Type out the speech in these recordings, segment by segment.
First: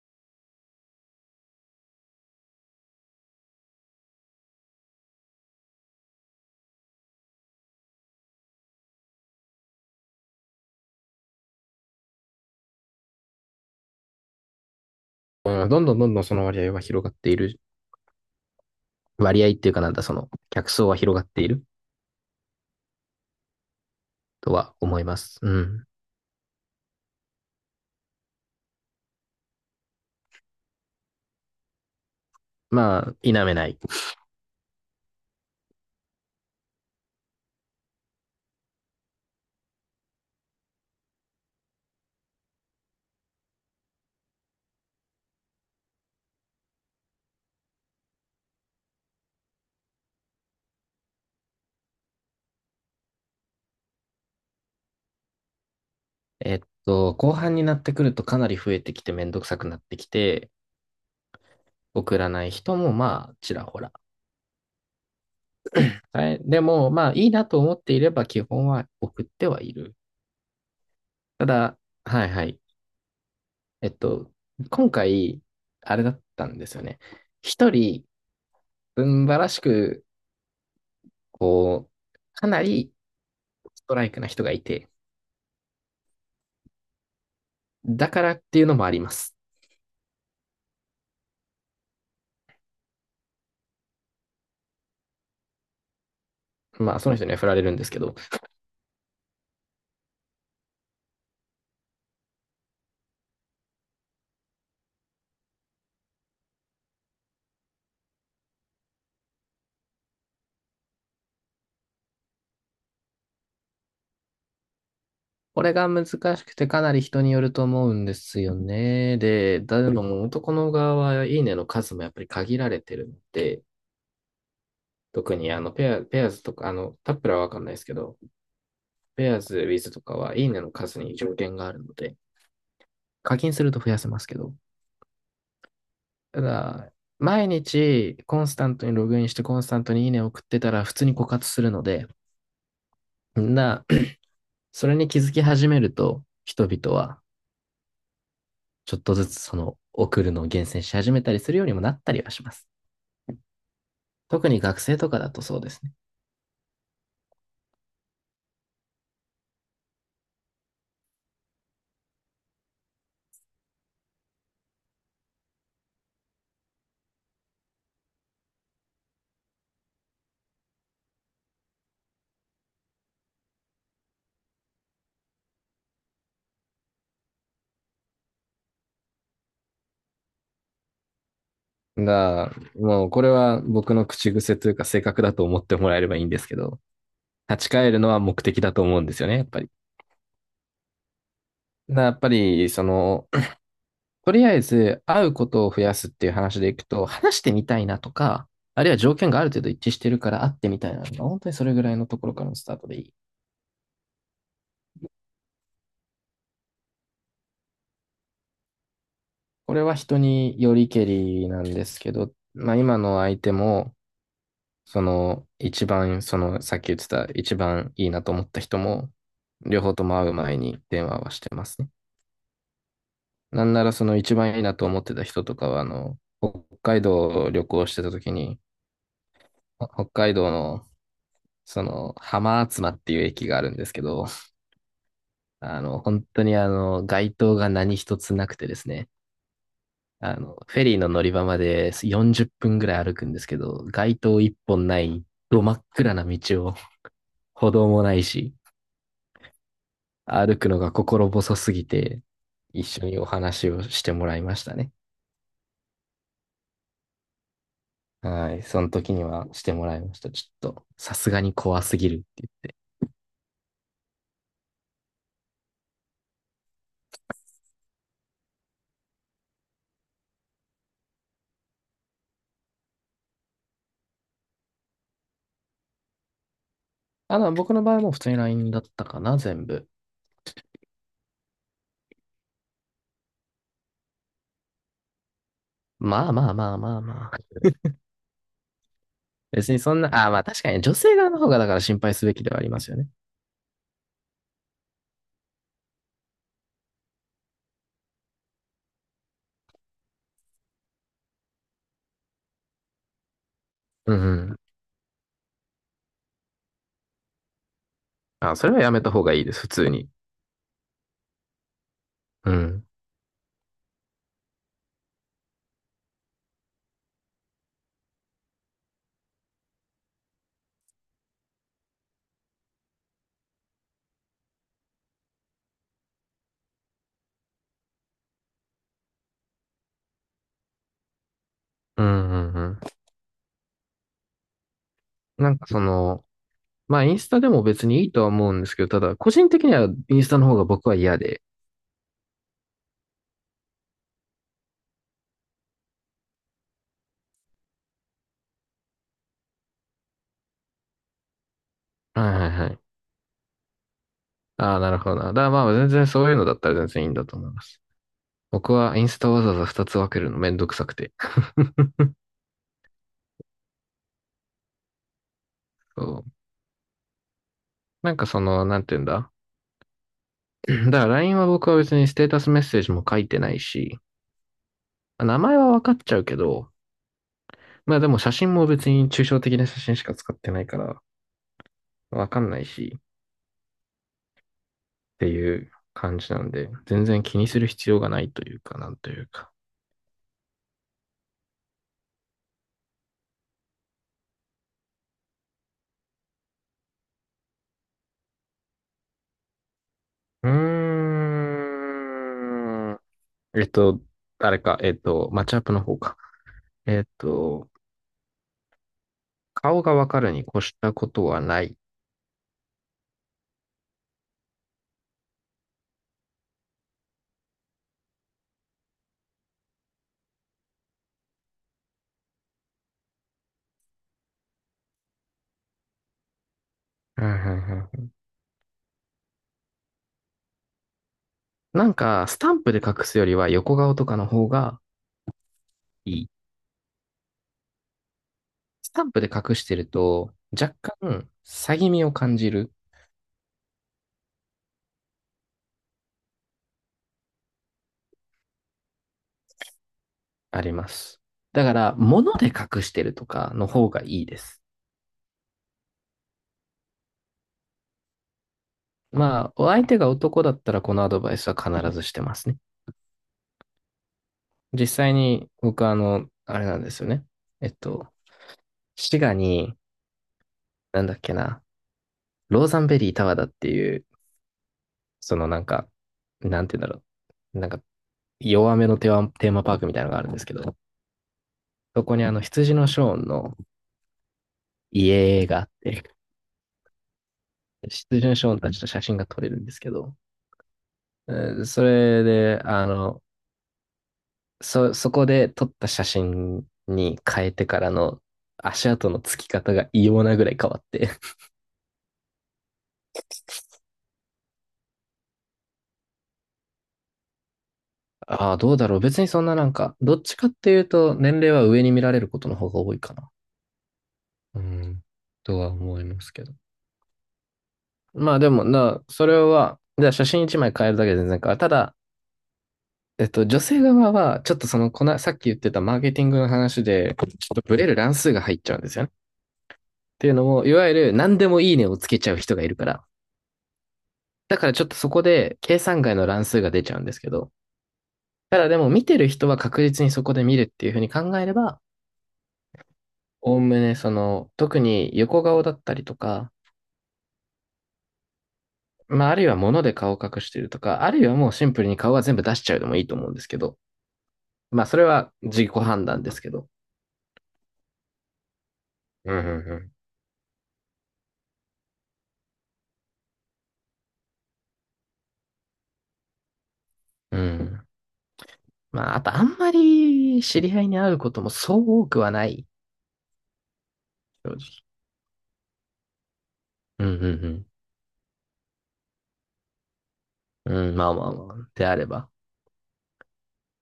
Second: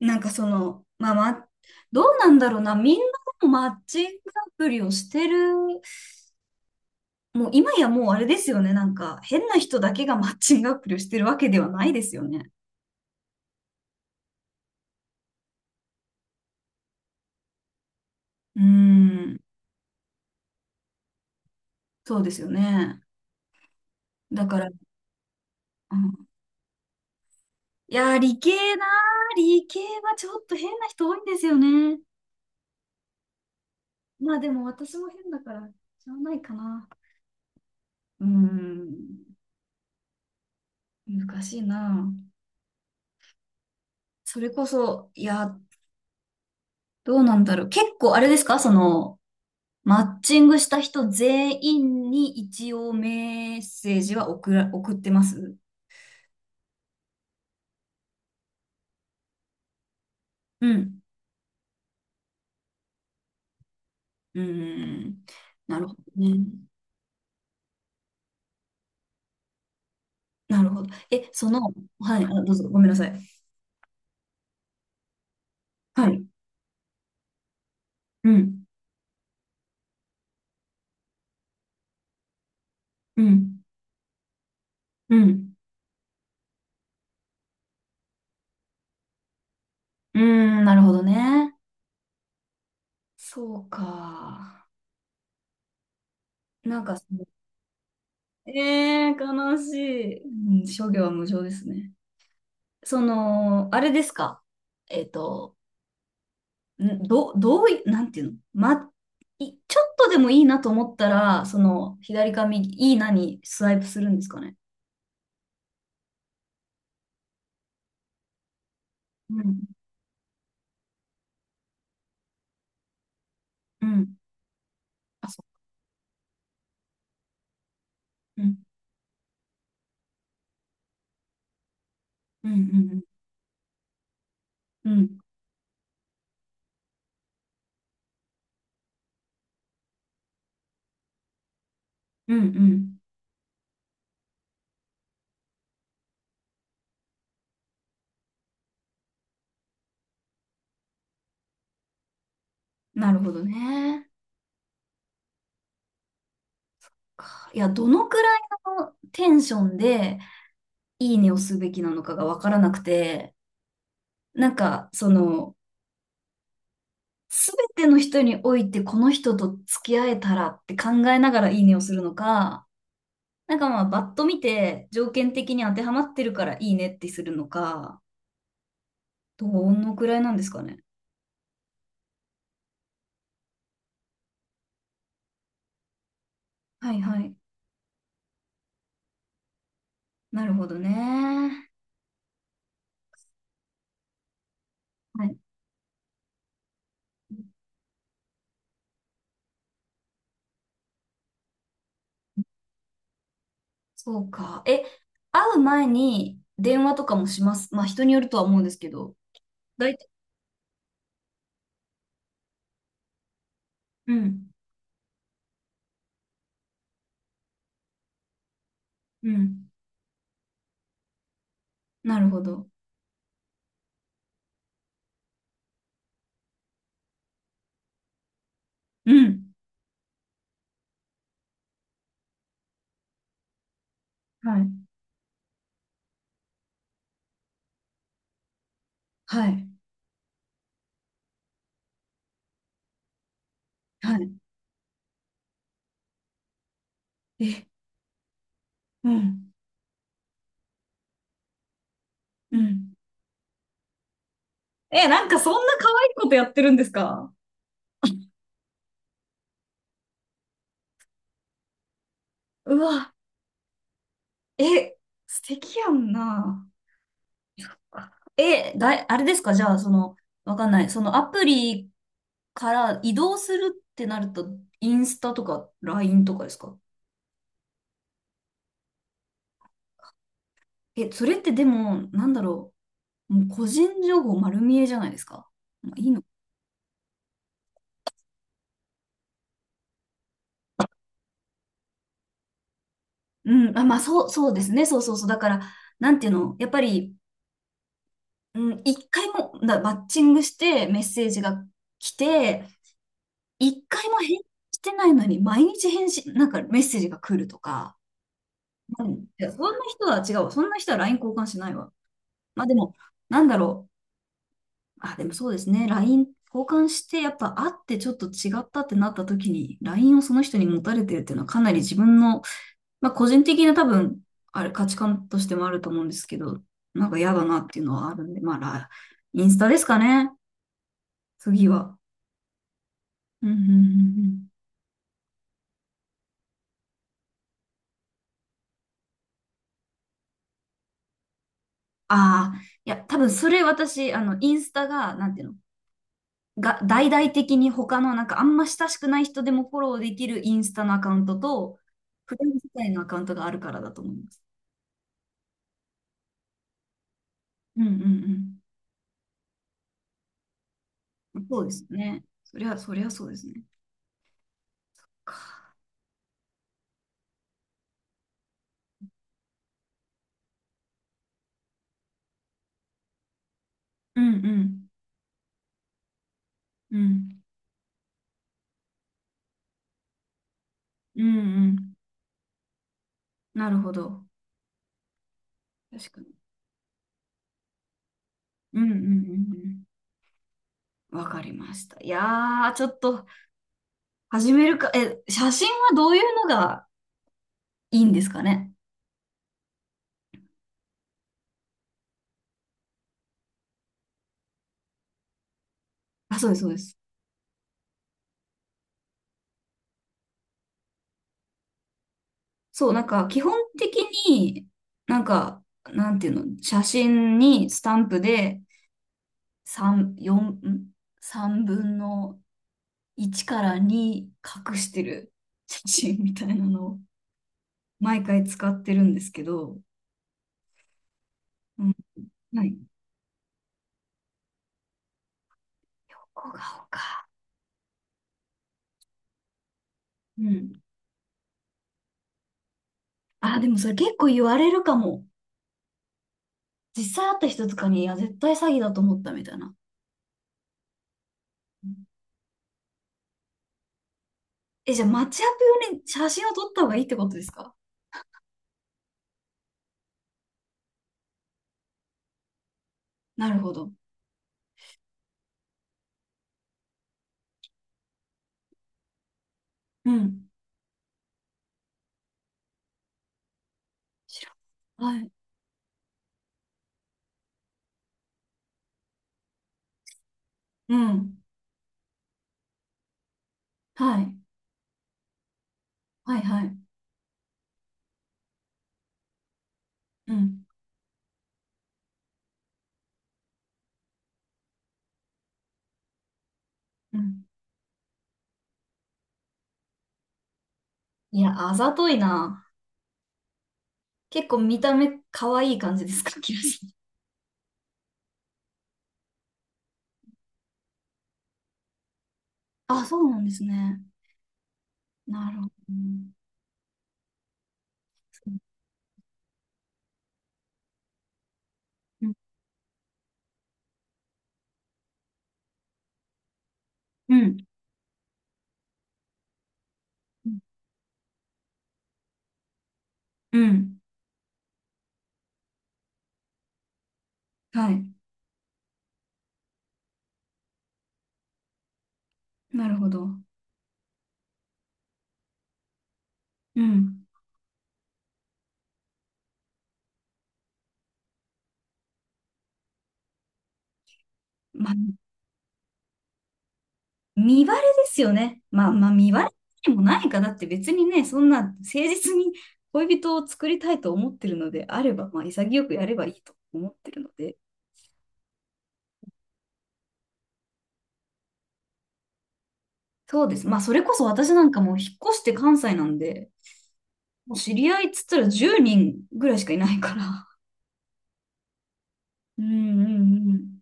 なんかその、まあ、どうなんだろうな、みんなでもマッチングアプリをしてる、もう今やもうあれですよね、なんか変な人だけがマッチングアプリをしてるわけではないですよね。うんどんどんどんどんその割合は広がっている。うーん、割合っていうかなんだ、その客層は広がっているそうですよね。だとから、は思います。うん。うん、いやー、理系はちょっと変な人多いんですよね。まあ、否めない。まあでも私も変だから、しゃあないかな。うーん、難しいな。それこそ、いや、どうなんだろう。結構あれですか、その、マッチングした人全員に一応メッセージは送ってます。えっ後半になってくるとかなり増えてきてめんどくさくなってきて、うん。送らない人もまあ、ちらほら。うん。なるほどはい。ね。でも、まあ、いいなと思っていれば基本は送ってはいる。なるほど。え、たその、だ、はい、はあ、いはどうい。ぞ、ごめんなさい。えっと、今回、あれはだっい。たんですよね。一人、うん。うんばらしく、こう、かなりうん。ストライクな人がいて、うん。だからっていうのもあります。うーん、なるほどね。そうか。なんかまあ、そその人の、には振られるんですけど、悲しい。うん、諸行は無常ですね。その、あれですか。えっと、んど、どうい、なんていうのま、い、ちょっとでもいいなと思ったら、その、左か右、いいなにスワイプするんですかね。これが難しくてかなり人によると思うんですよね。うん、で、だでも男の側はいいねの数もやっぱり限られてるので、うん、あ、特そにペアーズとか、あの、タップラはわかんないですけど、う、うん、ペアーズ、ウィズとかはいいねの数に条件があるので、うん、課金すると増やせますけど、うん、うん、ただ、毎日コンスタントにログインしてコンスタントにいいねを送ってたら普通に枯渇するので、うん、うん、うん、な、それに気づき始めると、人々はちょっとずつその送るのを厳選し始めたりするようにもなったりはします。なるほどね。特に学生とかだとそうですね。いや、どのくらいのテンションで、いいねをすべきなのかがわからなくて、なんか、その、すべての人において、この人と付き合えたらって考えながらいいねをするのか、なんかまあ、バッと見て、条件的に当てはまってるからいいねってするのか、どのくらいなんですかね。が、もうこれは僕の口癖というか性格だと思ってもらえればいいんですけど、はいはい。立ち返るのは目的だと思うんですよね、やっぱり。なるほどね。だやっぱり、その、とりあえずは会うい。ことを増やすっていう話でいくと、話してみたいなとか、あるいは条件がある程度一致してるから会ってみたいなのが、本当にそれぐらいのところからのスタートでいい。そうか。え、会う前に電話とかもします？まあ、人によるとは思うんですけど。これは大体、人によりけりなんですけど、まあ今の相手も、うん。その、一番、その、さっき言ってた、一番いいなと思った人も、うん。両方とも会う前に電話はしてますね。なるほど。なんなら、その一番いいなと思ってた人とかは、あの、北海道を旅行してた時に、うん。北海道の、その、浜厚間っていう駅があるんですけど、はい。あの、本当に街灯が何一つなくてですね、はい。あの、フェリーの乗り場まで40分ぐらい歩くんですけど、街は灯一本ない、ど真っ暗な道を、い。え、歩道もないし、うん。歩くのが心細すぎて、う一ん。緒にお話をしてもらいましたね。え、なんかそんな可愛いことやってるんですか？はい。その時にはしてもらいました。ちょっと、さすがに怖すぎるって言っうて。わ。え、素敵やんな。え、あれですかじゃあ、その、わかんない。そのアプリから移動するってなると、インスタとか LINE とかですか？あの、僕の場合も普通に LINE だったかな、全部。え、それってでも、なんだろう。もう個人情報丸見えじゃないですか。まあ、いいの。まあまあまあまあまあ。別にそんな、ああまあ確かにね女性側の方がだから心配すべきではありますよね。うん、あ、まあ、そうですね。そうそうそう。だから、なんていうの、やっぱり、うん、一回も、なマッチングしてメッセージが来て、一回うもん返う事ん。してないのに、毎日返信、なんかメッセージが来るとか、あ、それはやめうたん、方いがいいやでそす、普んな通人に。は違うわ。そんな人は LINE 交換しないわ。うまあでん。も、なんだろう。あ、でもそうですね。LINE 交換して、やっぱ会ってちょっと違ったってなった時に、LINE をその人に持たれてるっていうのはかなり自分の、まあ個人的な多分、あれ価値観としてもあると思うんですけど、なんか嫌だなっていうのはあるんで、まあ、ラインスタですかね。次は。うんうんうん。うんうんうんうん。なんかその、まあインスタでも別にいいとは思うんですけど、ただ個人的にはインスタの方が僕は嫌で。ああ、いや、多分それ私、あの、インスタが、なんていうの、が、大々的に他のなんかあんま親しくない人でもフォローできるインスタのアカウントと、はフいレはいンはズい。界のアカウントがあるからだと思います。ああ、なるほどな。だからまあ全然そういうのだったら全然いいんだと思います。うんうん僕はインスタわざわざ2つ分けるのめんどくさくて。うん。そうです ね。そりゃそうですね。そう。なんかその、なんて言うんだ。だから LINE は僕は別にステータスメッセージも書いてないし、うんうん名前は分かっちゃうけど、うんまあでも写真も別に抽象的な写真しか使ってないからうんうん、分かんないしっなるほど。ていう確感かに。じなんで、全然気にする必要がないというか、うなんうんんうというか。んうん。わかりました。いやー、ちょっと始めるか。え、写真はどういうのがいいんですかね。うーん。えっと、あれか、マッチアップの方か。あ、そうです、そうです。えっと、顔がわかるに越したことはない。そう、なんか基本的に、なんか、なんていうの、写真にスタンプで3、4、3分の1から2隠してる写真みたいなのをうんうんうん。毎回使ってるんですけど、うなんん、か、スタンはプい。で隠すよりは横顔とかの方がいい。ここが青か。スタンプで隠してると、う若ん。干、詐欺味を感じる、あ、でもそれ結構言われるかも。実際会った人とかに、いや、絶対詐欺だと思ったみたいな。あります。だかうら、ん、物で隠してるとかの方がいいです。え、じゃあ、マッチアップ用に写真を撮った方がいいってことですか？まあ、お相手が男だったらこのアドバイスは必ずしてますね。なるほど。実際に、僕あの、あれなんですよね。えっと、滋賀に、うん。なんだっけな、ローザンベリータワーだっていう、知らん、はい。そのなんか、なんて言うんだろう。なんか弱めのテーマパークみたいなのがあるんですけど、うん。そこにあの羊のショーンのはい。家があって、はいはい。羊のショーンたちと写真が撮れるんですけど、うん。それで、あの、そこで撮った写真うにん。変えてからの足跡のつき方が異様なぐらい変わって いや、あざといな。結構見た目可愛い感じですか、キラさん？ああ、どうだろう。別にそんななんか、どっちかっていうと年齢は上に見られることの方が 多いあ、かそうな。なんですね。うん、なるとほはど。う思いまん。すけど。まあでもな、それは、じゃあ写真一枚変えるだけで全然変わる。ただ、うん。女性側は、ちょっとその、さっき言ってたマーケティングの話で、ちょっとブレる乱数が入っちゃうんですよね。っていうのうん。も、いわゆる何でもいいねをつけちゃう人がいるから。うん、だからちょっとそこで計算外の乱数が出ちゃうんですけど、はい。ただでも見てる人は確実にそこで見るっていうふうに考えれば、なるほど。おおむねその、特に横顔だったりとか、うん。まあ、あるいは物で顔を隠してるとか、あるいはもうシンプルに顔は全部出しちゃうでもいいと思うんですけど、まあ、まあ、それは自己判断ですけど。見バレですよね。まあまあ、見うんバレうでんもないか。だって別にね、そんな誠実に恋人を作りたいと思ってるのであれば、まあ潔くやればいいと思ってるのうん。で。うん。まあ、あとあんまり知り合いに会うこともそう多くはない。そうです。まあそれこそ私正なんか直。もう引っ越して関西なんで、うんうもうん知り合いっつったら10人ぐらいしかいないから。うん。うん、まあまあまあ。であれば。うんうん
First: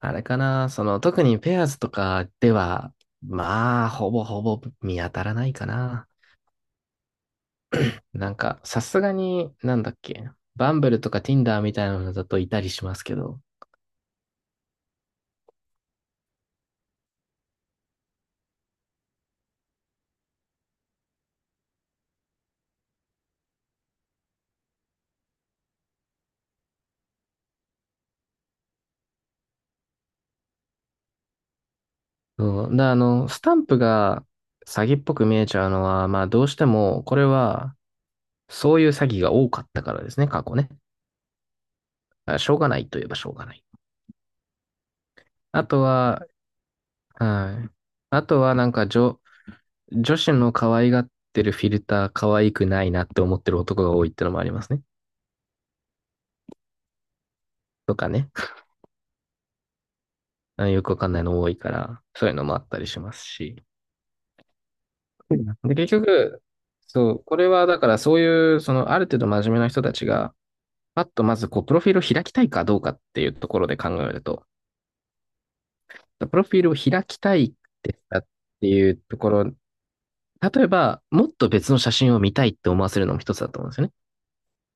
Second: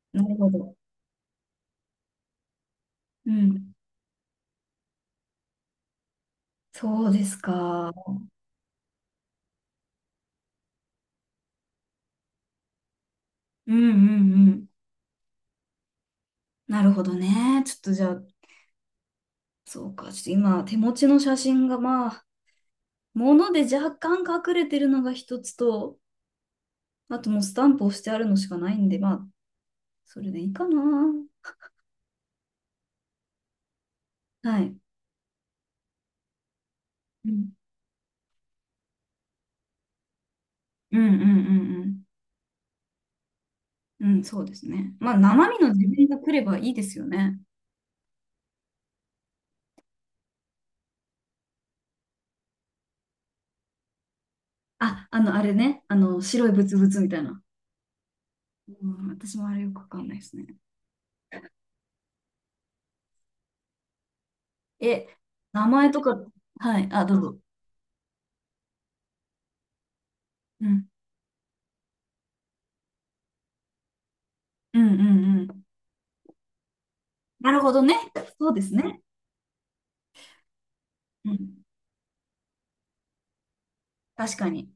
あうん。れなるかほな、ど。その、特にペアーズとかでは、うん。まあ、ほぼほぼ見当たらないかな。そうですか。なんか、さすがに、なんだっけ、バンブルとか Tinder みたいなのだといたりしますけど。うんうんうん。なるほどね。ちょっとじゃあ、そうか。ちょっと今、手持ちの写真がまあ、物で若干隠れてるのが一つと、あともうスタンプをしてあるのしかないんで、まあ、それでいいかな。うん。で、あの、スタンプがはい。詐欺っぽく見えちゃうのは、まあ、どうしても、これうん。は、そういう詐欺が多かったからですね、過去ね。うんうんうんだからしょうがないといえばしょうがない。うん。うん、そうですね。まあ、生身あのと自分がは、来ればいいですよね。はい。あとはなんか女子の可愛がってるフィルター可愛くないなって思ってる男が多いってのもありますね。あ、あの、あれね。あの、白いブツブツみたいな。とかね。うん、私もあれよくわかんないですね。あよくわかんないの多いから、そういうのもあったりしますし。え、名で、結前とか、局、はい、あ、そどうう、こぞ。れはだからそういう、そのある程度真面目な人たちが、うん、パッとまずこう、プロフィールを開きたいかどうかっていうところで考えると、うん、うん、うん。プロフィールを開きたいなっるほどてね。したっそうでてすいうね。ところ、例えば、もっうとん。別の写真を見たいって思わせるのも一つだと思うんですよね。確かに。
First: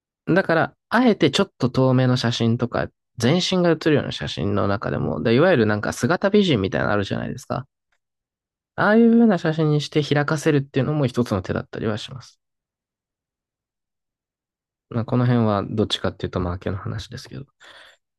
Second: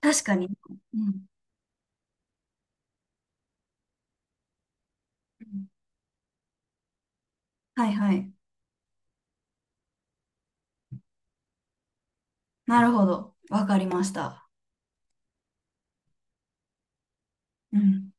確かだに。から、うあえん。てちょっと遠目の写真とか、全身が写るような写真の中でも、で、いうわゆるん、なんか姿美人みたいなのあるじゃないですか。はい、はい。ああいう風な写真にして開かせるっていうのも一つの手だったりはします。なるほど。わかりました。まあ、この辺はどっちかっていうと、マーケの話ですけど。うん。